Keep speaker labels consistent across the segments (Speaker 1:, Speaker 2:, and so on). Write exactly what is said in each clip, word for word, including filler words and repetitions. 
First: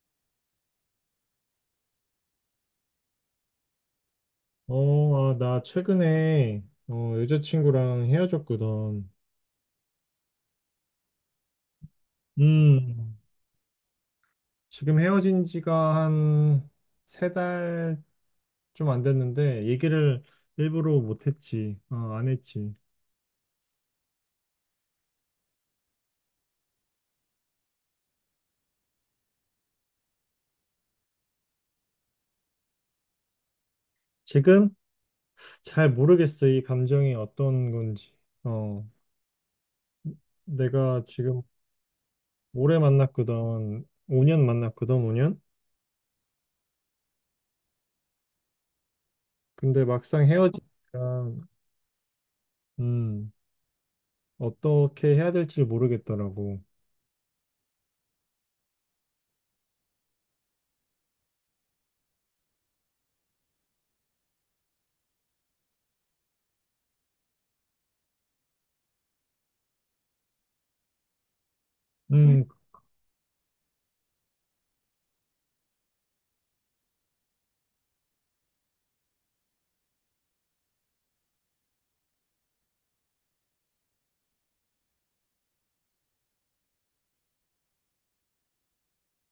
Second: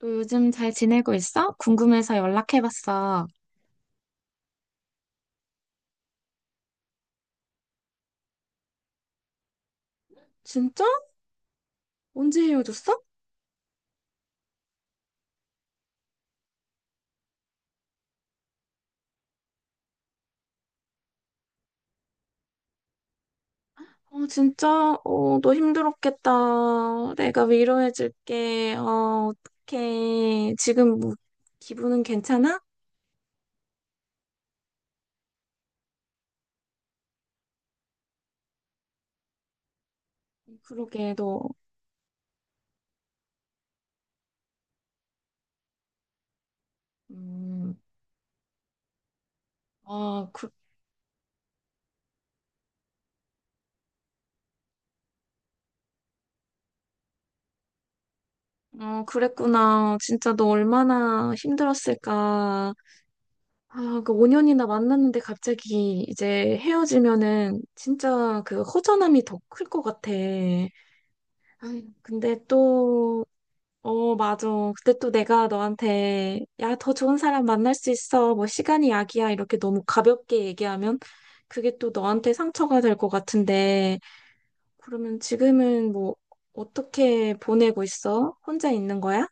Speaker 1: 너 요즘 잘 지내고 있어? 궁금해서 연락해봤어.
Speaker 2: 어, 아, 나 최근에 어, 여자친구랑 헤어졌거든.
Speaker 1: 진짜? 언제 헤어졌어?
Speaker 2: 음, 지금 헤어진 지가 한 세 달 좀 안 됐는데 얘기를 일부러 못 했지. 어, 안 했지.
Speaker 1: 어, 진짜? 어, 너 힘들었겠다. 내가 위로해줄게. 어, 어떡해. 지금 뭐, 기분은 괜찮아?
Speaker 2: 지금 잘 모르겠어, 이 감정이 어떤 건지. 어, 내가
Speaker 1: 그러게, 너.
Speaker 2: 지금 오래 만났거든. 오 년 만났거든, 오 년.
Speaker 1: 음,
Speaker 2: 근데 막상
Speaker 1: 아, 그,
Speaker 2: 헤어지니까 음, 어떻게 해야 될지 모르겠더라고.
Speaker 1: 어, 그랬구나. 진짜 너 얼마나 힘들었을까. 아, 그 오 년이나 만났는데 갑자기 이제 헤어지면은 진짜 그 허전함이 더 클 것 같아. 아유, 근데
Speaker 2: 음,
Speaker 1: 또, 어, 맞아. 그때 또 내가 너한테, 야, 더 좋은 사람 만날 수 있어. 뭐, 시간이 약이야. 이렇게 너무 가볍게 얘기하면, 그게 또 너한테 상처가 될 것 같은데, 그러면 지금은 뭐, 어떻게 보내고 있어? 혼자 있는 거야?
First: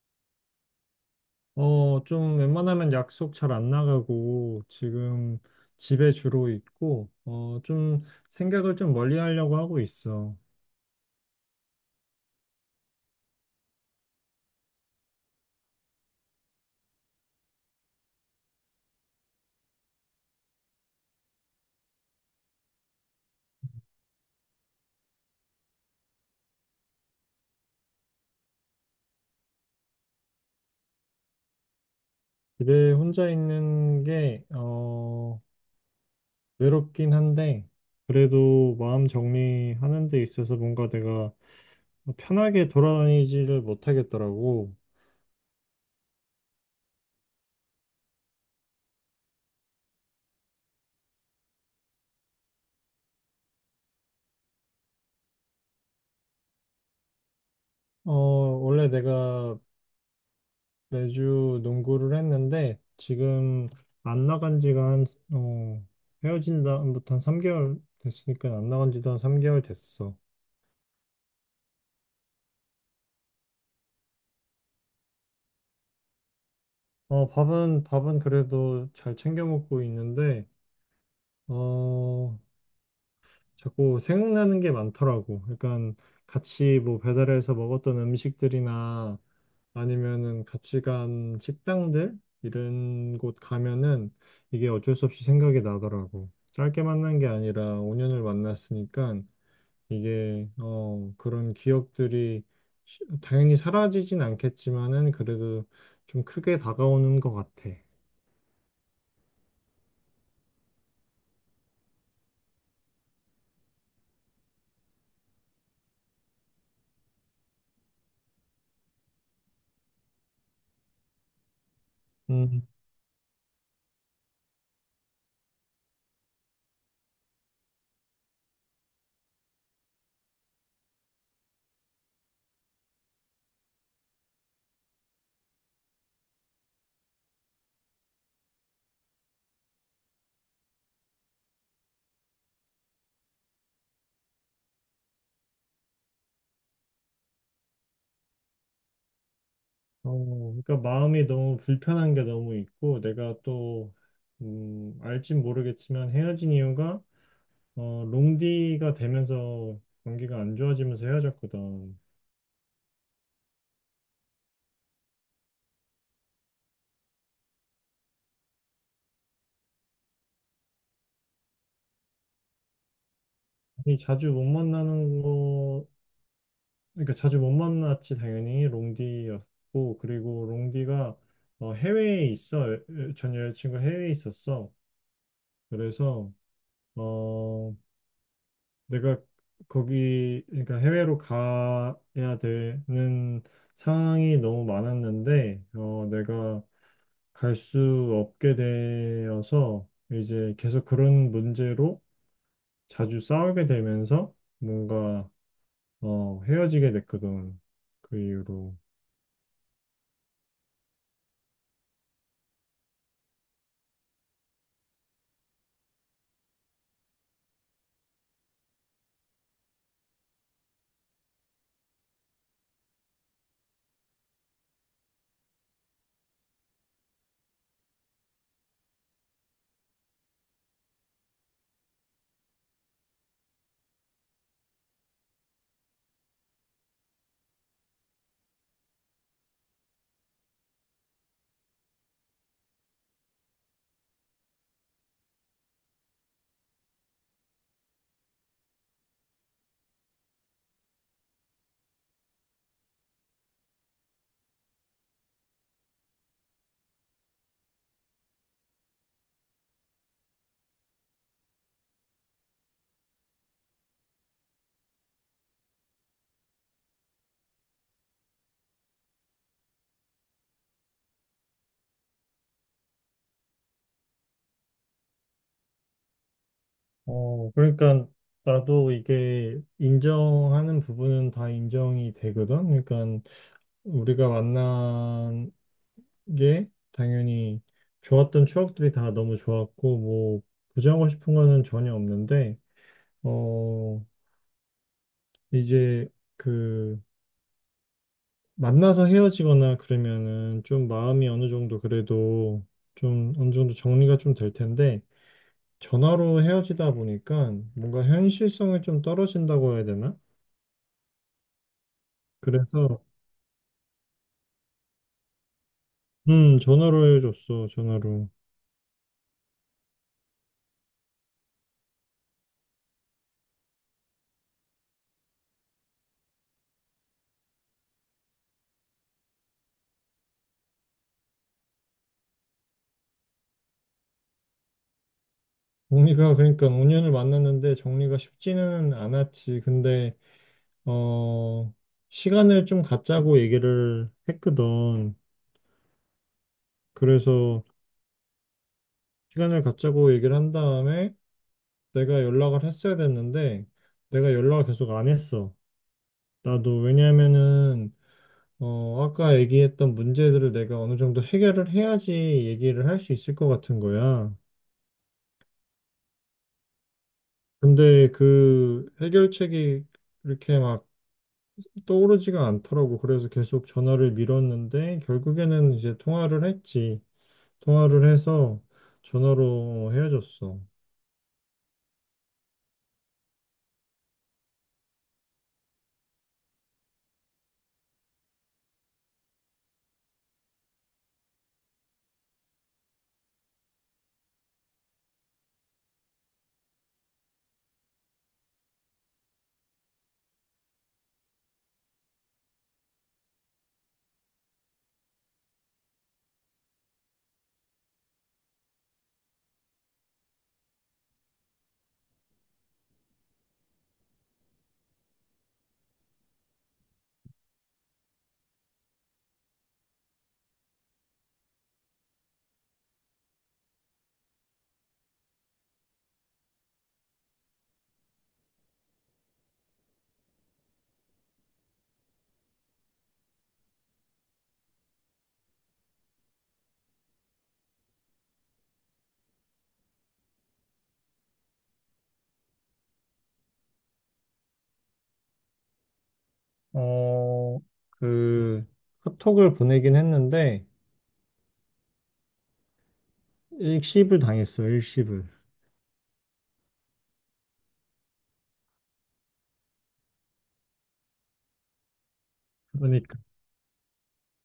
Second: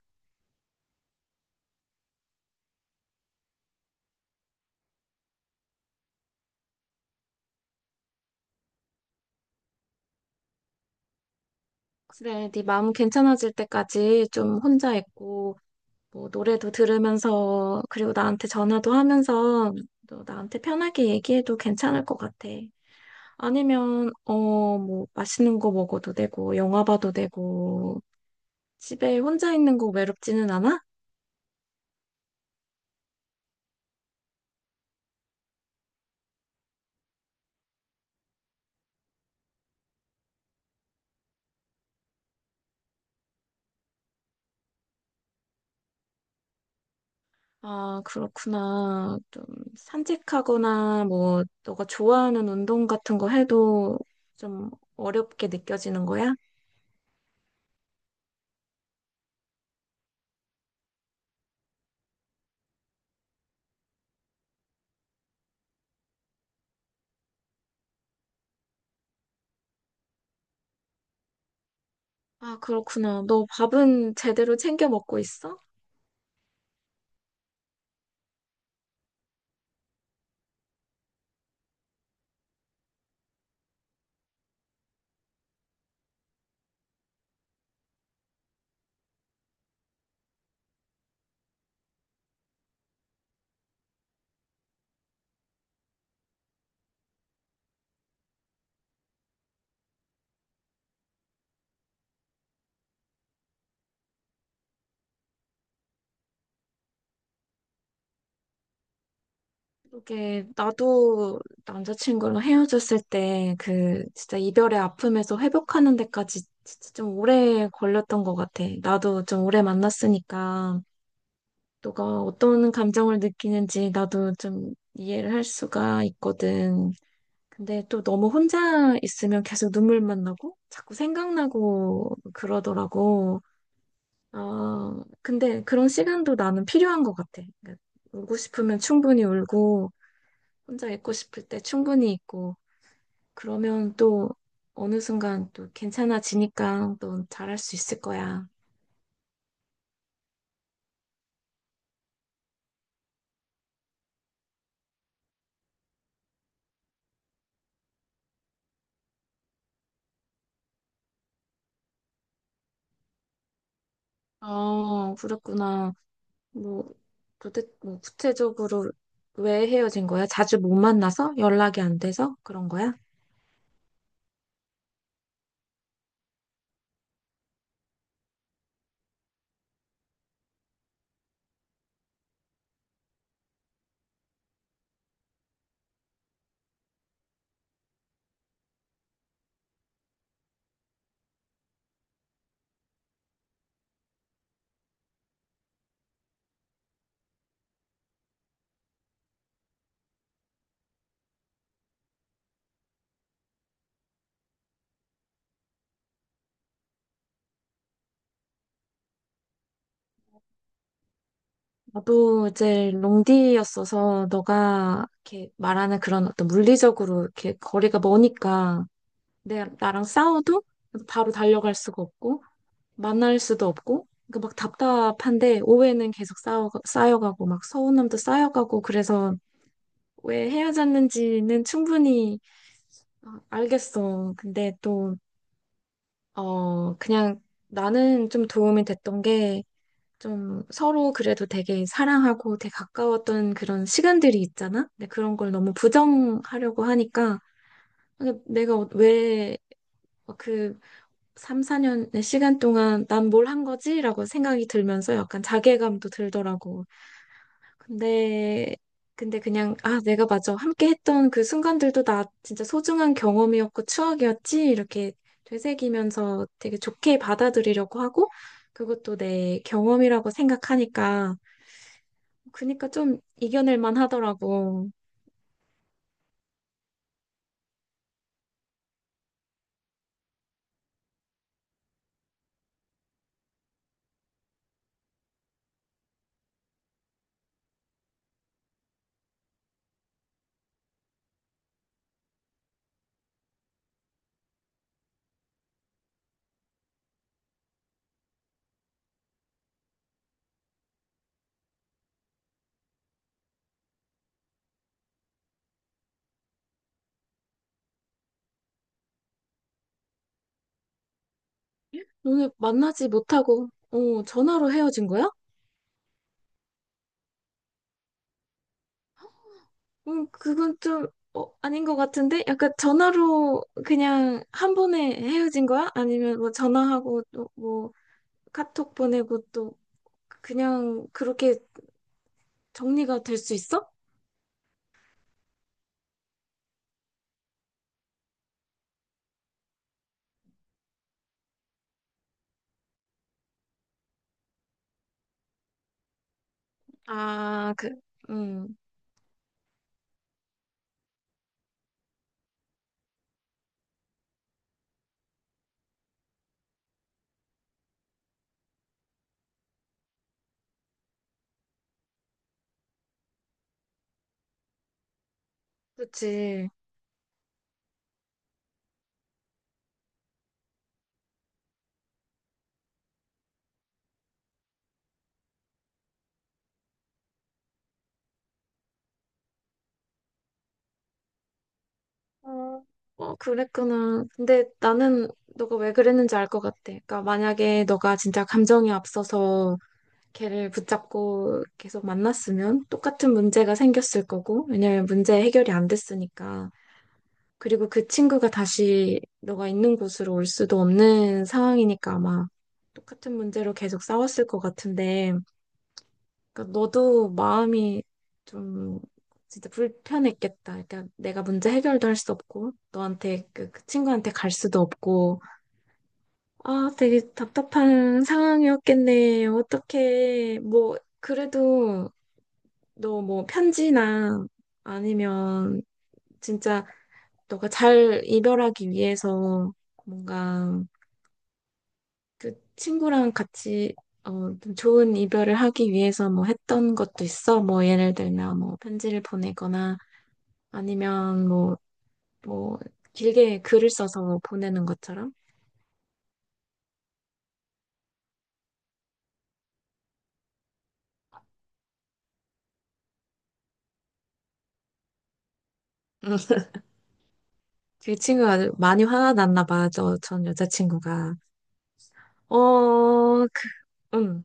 Speaker 2: 어, 좀 웬만하면 약속 잘 안 나가고 지금 집에 주로 있고, 어, 좀 생각을 좀 멀리 하려고 하고 있어.
Speaker 1: 그래, 네 마음 괜찮아질 때까지 좀 혼자 있고, 뭐, 노래도 들으면서, 그리고 나한테 전화도 하면서, 너 나한테 편하게 얘기해도 괜찮을 것 같아. 아니면, 어, 뭐, 맛있는 거 먹어도 되고, 영화 봐도 되고, 집에 혼자 있는 거 외롭지는 않아?
Speaker 2: 집에 혼자 있는 게 어, 외롭긴 한데, 그래도 마음 정리하는 데 있어서 뭔가 내가 편하게 돌아다니지를 못하겠더라고.
Speaker 1: 아, 그렇구나. 좀 산책하거나, 뭐, 너가 좋아하는 운동 같은 거 해도 좀 어렵게 느껴지는 거야?
Speaker 2: 어, 원래 내가 매주 농구를 했는데, 지금 안 나간 지가 한, 어, 헤어진 다음부터 한 삼 개월 됐으니까 안 나간 지도 한 삼 개월 됐어.
Speaker 1: 아, 그렇구나. 너 밥은 제대로 챙겨 먹고 있어?
Speaker 2: 어, 밥은, 밥은 그래도 잘 챙겨 먹고 있는데, 어, 자꾸 생각나는 게 많더라고. 그러니까 같이 뭐 배달해서 먹었던 음식들이나 아니면은 같이 간 식당들, 이런 곳 가면은 이게 어쩔 수 없이 생각이 나더라고. 짧게 만난 게 아니라 오 년을 만났으니까, 이게 어 그런 기억들이 시- 당연히 사라지진 않겠지만은 그래도 좀 크게 다가오는 것 같아.
Speaker 1: 그게 나도 남자친구랑 헤어졌을 때 그 진짜 이별의 아픔에서 회복하는 데까지 진짜 좀 오래 걸렸던 것 같아. 나도 좀 오래 만났으니까 너가
Speaker 2: 음,
Speaker 1: 어떤 감정을 느끼는지 나도 좀 이해를 할 수가 있거든. 근데 또 너무 혼자 있으면 계속 눈물만 나고 자꾸 생각나고 그러더라고. 아, 근데 그런 시간도 나는 필요한 것 같아. 그러니까 울고 싶으면 충분히 울고 혼자 있고 싶을 때 충분히 있고, 그러면 또 어느 순간 또 괜찮아지니까 또 잘할 수 있을 거야.
Speaker 2: 어, 그러니까 마음이 너무 불편한 게 너무 있고, 내가 또 음, 알진 모르겠지만, 헤어진 이유가 어, 롱디가 되면서 관계가 안 좋아지면서 헤어졌거든.
Speaker 1: 어, 그랬구나. 뭐, 도대, 뭐, 구체적으로 왜 헤어진 거야? 자주 못 만나서? 연락이 안 돼서? 그런 거야?
Speaker 2: 이 자주 못 만나는 그러니까 자주 못 만났지. 당연히 롱디였고, 그리고 롱디가 어, 해외에 있어. 여- 여- 전 여자친구 해외에 있었어. 그래서 어 내가 거기, 그러니까 해외로 가야 되는 상황이 너무 많았는데, 어 내가 갈 수 없게 되어서 이제 계속 그런 문제로 자주 싸우게 되면서, 뭔가 어 헤어지게 됐거든, 그 이후로.
Speaker 1: 나도 이제 롱디였어서 너가 이렇게 말하는 그런 어떤 물리적으로 이렇게 거리가 머니까 내, 나랑 싸워도 바로 달려갈 수가 없고, 만날 수도 없고, 그러니까 막 답답한데, 오해는 계속 쌓여, 쌓여가고, 막 서운함도 쌓여가고, 그래서 왜 헤어졌는지는 충분히 어, 알겠어. 근데 또, 어, 그냥 나는 좀 도움이 됐던 게, 좀 서로 그래도 되게 사랑하고 되게 가까웠던 그런 시간들이 있잖아? 근데 그런 걸 너무 부정하려고 하니까, 아, 내가 왜그 삼, 사 년의 시간 동안 난 뭘 한 거지? 라고 생각이 들면서 약간 자괴감도 들더라고. 근데, 근데 그냥, 아, 내가 맞아. 함께 했던 그 순간들도 나 진짜 소중한 경험이었고 추억이었지? 이렇게 되새기면서 되게 좋게 받아들이려고 하고, 그것도 내 경험이라고 생각하니까, 그니까 좀 이겨낼 만 하더라고.
Speaker 2: 어, 그러니까 나도 이게 인정하는 부분은 다 인정이 되거든. 그러니까 우리가 만난 게 당연히 좋았던 추억들이 다 너무 좋았고, 뭐 부정하고 싶은 거는 전혀 없는데, 어 이제 그 만나서 헤어지거나 그러면은 좀 마음이 어느 정도 그래도 좀 어느 정도 정리가 좀 될 텐데, 전화로 헤어지다 보니까 뭔가 현실성이 좀 떨어진다고 해야 되나?
Speaker 1: 오늘
Speaker 2: 그래서
Speaker 1: 만나지 못하고, 어, 전화로 헤어진 거야?
Speaker 2: 음, 전화로 해줬어, 전화로.
Speaker 1: 음, 그건 좀 어, 아닌 것 같은데? 약간 전화로 그냥 한 번에 헤어진 거야? 아니면 뭐 전화하고 또 뭐 카톡 보내고 또 그냥 그렇게 정리가 될 수 있어?
Speaker 2: 정리가, 그러니까 오 년을 만났는데 정리가 쉽지는 않았지. 근데, 어, 시간을 좀 갖자고 얘기를 했거든. 그래서
Speaker 1: 아, 그, 음,
Speaker 2: 시간을 갖자고 얘기를 한 다음에 내가 연락을 했어야 됐는데, 내가 연락을 계속 안 했어. 나도. 왜냐면은 어, 아까 얘기했던 문제들을 내가 어느 정도 해결을 해야지 얘기를 할 수 있을 것 같은 거야.
Speaker 1: 그치.
Speaker 2: 근데 그 해결책이 이렇게 막 떠오르지가 않더라고. 그래서 계속 전화를 미뤘는데 결국에는 이제 통화를 했지. 통화를 해서 전화로 헤어졌어.
Speaker 1: 어, 어, 그랬구나. 근데 나는 너가 왜 그랬는지 알 것 같아. 그러니까 만약에 너가 진짜 감정이 앞서서 걔를 붙잡고 계속 만났으면 똑같은 문제가 생겼을 거고, 왜냐면 문제 해결이 안 됐으니까. 그리고 그 친구가 다시 너가 있는 곳으로 올 수도 없는 상황이니까 아마 똑같은 문제로 계속 싸웠을 것 같은데, 그러니까 너도 마음이 좀 진짜 불편했겠다. 그러니까 내가 문제 해결도 할 수 없고, 너한테 그, 그 친구한테 갈 수도 없고, 아, 되게 답답한 상황이었겠네. 어떡해. 뭐, 그래도 너 뭐 편지나 아니면 진짜 너가 잘 이별하기 위해서 뭔가 그 친구랑 같이 어, 좀 좋은 이별을 하기 위해서 뭐 했던 것도 있어. 뭐 예를 들면 뭐 편지를 보내거나 아니면 뭐, 뭐 길게 글을 써서 보내는 것처럼.
Speaker 2: 어, 그 카톡을 보내긴 했는데 일십을 당했어, 일십을.
Speaker 1: 음. 그 친구가 많이 화났나 봐. 저 전 여자친구가.
Speaker 2: 그러니까
Speaker 1: 어, 그, 응.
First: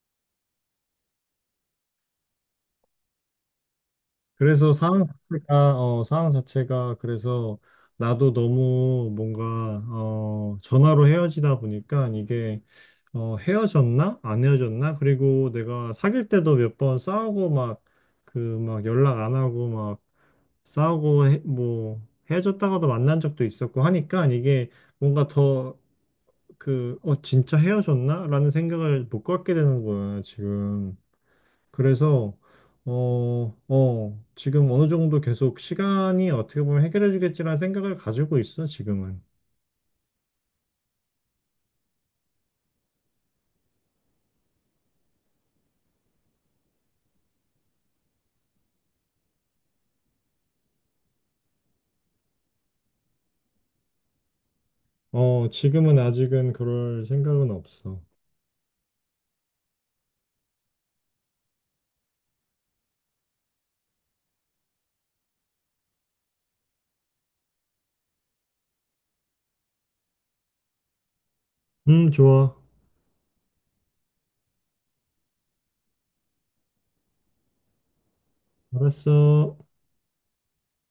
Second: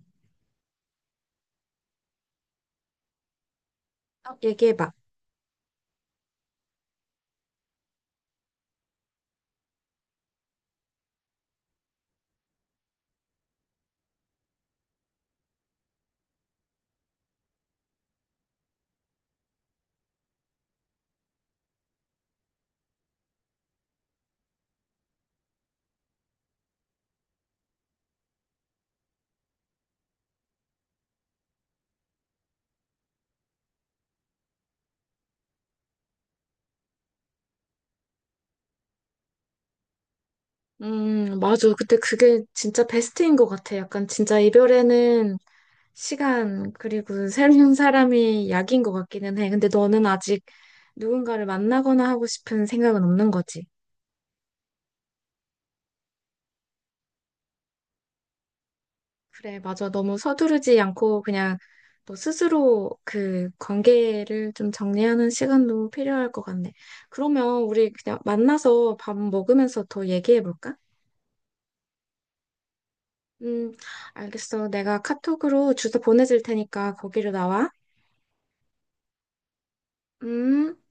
Speaker 1: 딱
Speaker 2: 그래서
Speaker 1: 얘기해봐.
Speaker 2: 상황 자체가, 어, 상황 자체가 그래서 나도 너무 뭔가, 어, 전화로 헤어지다 보니까 이게 어, 헤어졌나? 안 헤어졌나? 그리고 내가 사귈 때도 몇 번 싸우고 막, 그, 막 연락 안 하고 막 싸우고 해- 뭐 헤어졌다가도 만난 적도 있었고 하니까, 이게 뭔가 더 그, 어, 진짜 헤어졌나 라는 생각을 못 갖게 되는 거야, 지금. 그래서, 어, 어, 지금 어느 정도 계속 시간이 어떻게 보면 해결해 주겠지라는 생각을 가지고 있어, 지금은.
Speaker 1: 음, 맞아. 근데 그게 진짜 베스트인 것 같아. 약간 진짜 이별에는 시간, 그리고 새로운 사람이 약인 것 같기는 해. 근데 너는 아직 누군가를 만나거나 하고 싶은 생각은 없는 거지.
Speaker 2: 어, 지금은 아직은 그럴 생각은 없어.
Speaker 1: 그래, 맞아. 너무 서두르지 않고 그냥 너 스스로 그 관계를 좀 정리하는 시간도 필요할 것 같네. 그러면 우리 그냥 만나서 밥 먹으면서 더 얘기해 볼까?
Speaker 2: 음, 좋아.
Speaker 1: 음, 알겠어. 내가 카톡으로 주소 보내줄 테니까 거기로 나와.
Speaker 2: 알았어.
Speaker 1: 음.